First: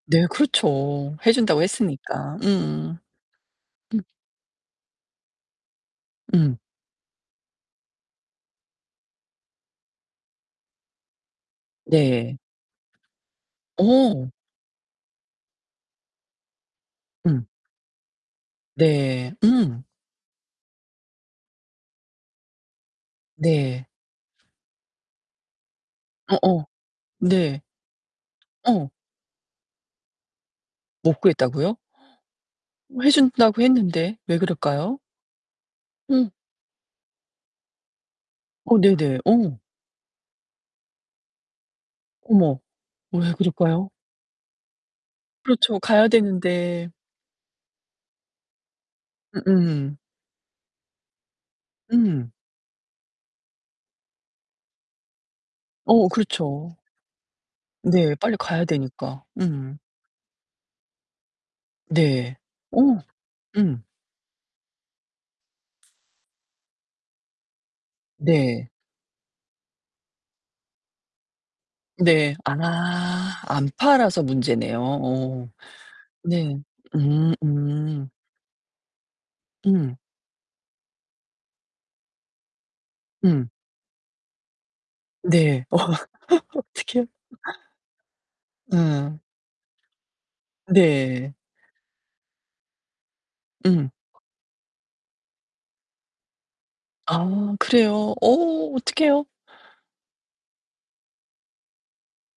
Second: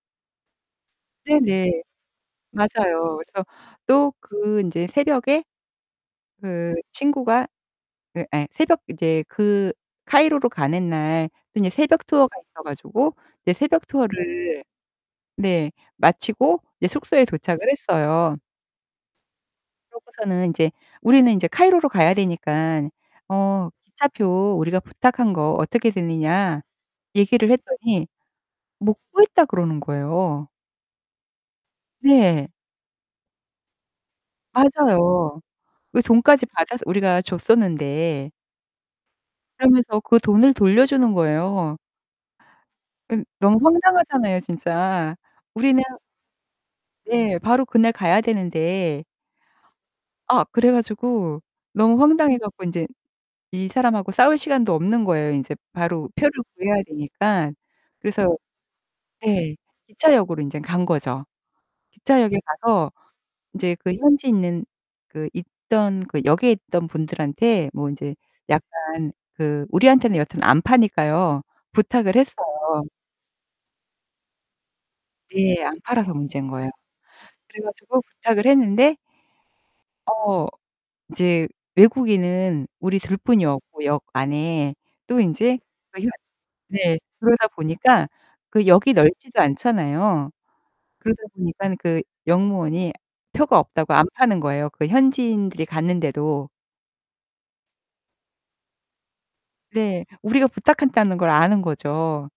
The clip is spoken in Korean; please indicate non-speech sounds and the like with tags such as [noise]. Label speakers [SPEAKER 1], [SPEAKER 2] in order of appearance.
[SPEAKER 1] 네. 그렇죠. 해 준다고
[SPEAKER 2] 네네.
[SPEAKER 1] 했으니까. 음음.
[SPEAKER 2] 맞아요. 그래서
[SPEAKER 1] 네.
[SPEAKER 2] 또 그 인제 새벽에
[SPEAKER 1] 음.
[SPEAKER 2] 그 친구가 그 예 새벽 인제 그 카이로로 가는 날 그 인제 새벽 투어가
[SPEAKER 1] 네.
[SPEAKER 2] 있어 가지고 이제 새벽
[SPEAKER 1] 어.
[SPEAKER 2] 투어를 네 마치고 이제 숙소에
[SPEAKER 1] 음.
[SPEAKER 2] 도착을 했어요.
[SPEAKER 1] 네. 음.
[SPEAKER 2] 그러고서는 인제 "우리는 인제 카이로로 가야 되니깐 어
[SPEAKER 1] 네.
[SPEAKER 2] 기차표 우리가 부탁한 거 어떻게 되느냐?"
[SPEAKER 1] 어어.
[SPEAKER 2] 얘기를
[SPEAKER 1] 네.
[SPEAKER 2] 했더니
[SPEAKER 1] 어.
[SPEAKER 2] "못 구했다." 그러는 거예요.
[SPEAKER 1] 못 구했다고요?
[SPEAKER 2] 네.
[SPEAKER 1] [gasps] 어 해 준다고 했는데 왜 그럴까요?
[SPEAKER 2] 맞아요. 그
[SPEAKER 1] 음.
[SPEAKER 2] 돈까지 받아서 우리가 줬었는데.
[SPEAKER 1] 어 네네. 어.
[SPEAKER 2] 그러면서 그 돈을 돌려주는 거예요.
[SPEAKER 1] 어머.
[SPEAKER 2] 은
[SPEAKER 1] 왜
[SPEAKER 2] 너무
[SPEAKER 1] 그럴까요?
[SPEAKER 2] 황당하잖아요 진짜.
[SPEAKER 1] 그렇죠.
[SPEAKER 2] 우리는
[SPEAKER 1] 가야 되는데.
[SPEAKER 2] 예, 바로 그날 가야 되는데.
[SPEAKER 1] 음음.
[SPEAKER 2] 아. 그래 가지고 너무
[SPEAKER 1] 음.
[SPEAKER 2] 황당해 갖고 인제 이 사람하고 싸울 시간도 없는 거예요, 인제
[SPEAKER 1] 어
[SPEAKER 2] 바로 표를
[SPEAKER 1] 그렇죠.
[SPEAKER 2] 구해야 되니깐.
[SPEAKER 1] 네. 빨리
[SPEAKER 2] 그래서
[SPEAKER 1] 가야 되니까.
[SPEAKER 2] 네
[SPEAKER 1] 음.
[SPEAKER 2] 기차역으로 인젠 간 거죠.
[SPEAKER 1] 네.
[SPEAKER 2] 기차역에
[SPEAKER 1] 어.
[SPEAKER 2] 가서 인제
[SPEAKER 1] 음.
[SPEAKER 2] 그 현지에 있는 그 있던 그 역에 있던 분들한테 뭐 인제
[SPEAKER 1] 네.
[SPEAKER 2] 약간 그 우리한테는 여튼 안 파니까요. 부탁을 했어요.
[SPEAKER 1] 네. 아. 안 팔아서 문제네요 오.
[SPEAKER 2] 네. 안 팔아서 문제인
[SPEAKER 1] 네.
[SPEAKER 2] 거예요.
[SPEAKER 1] 음
[SPEAKER 2] 그래 가지고
[SPEAKER 1] 음.
[SPEAKER 2] 부탁을 했는데
[SPEAKER 1] 음.
[SPEAKER 2] 어 인제 외국인은 우리 둘
[SPEAKER 1] 음.
[SPEAKER 2] 뿐이었고 역 안에. 또 인제
[SPEAKER 1] 네. 어어
[SPEAKER 2] 저희가 네.
[SPEAKER 1] 어떡해요.
[SPEAKER 2] 그러다 보니까 그 역이
[SPEAKER 1] 음.
[SPEAKER 2] 넓지도 않잖아요. 그러다
[SPEAKER 1] 네.
[SPEAKER 2] 보니까는 그 역무원이 표가
[SPEAKER 1] 음.
[SPEAKER 2] 없다고 안 파는 거예요 그 현지인들이 갔는데도.
[SPEAKER 1] 아 그래요? 어 어떡해요?
[SPEAKER 2] 네. 우리가 부탁했다는 걸 아는 거죠.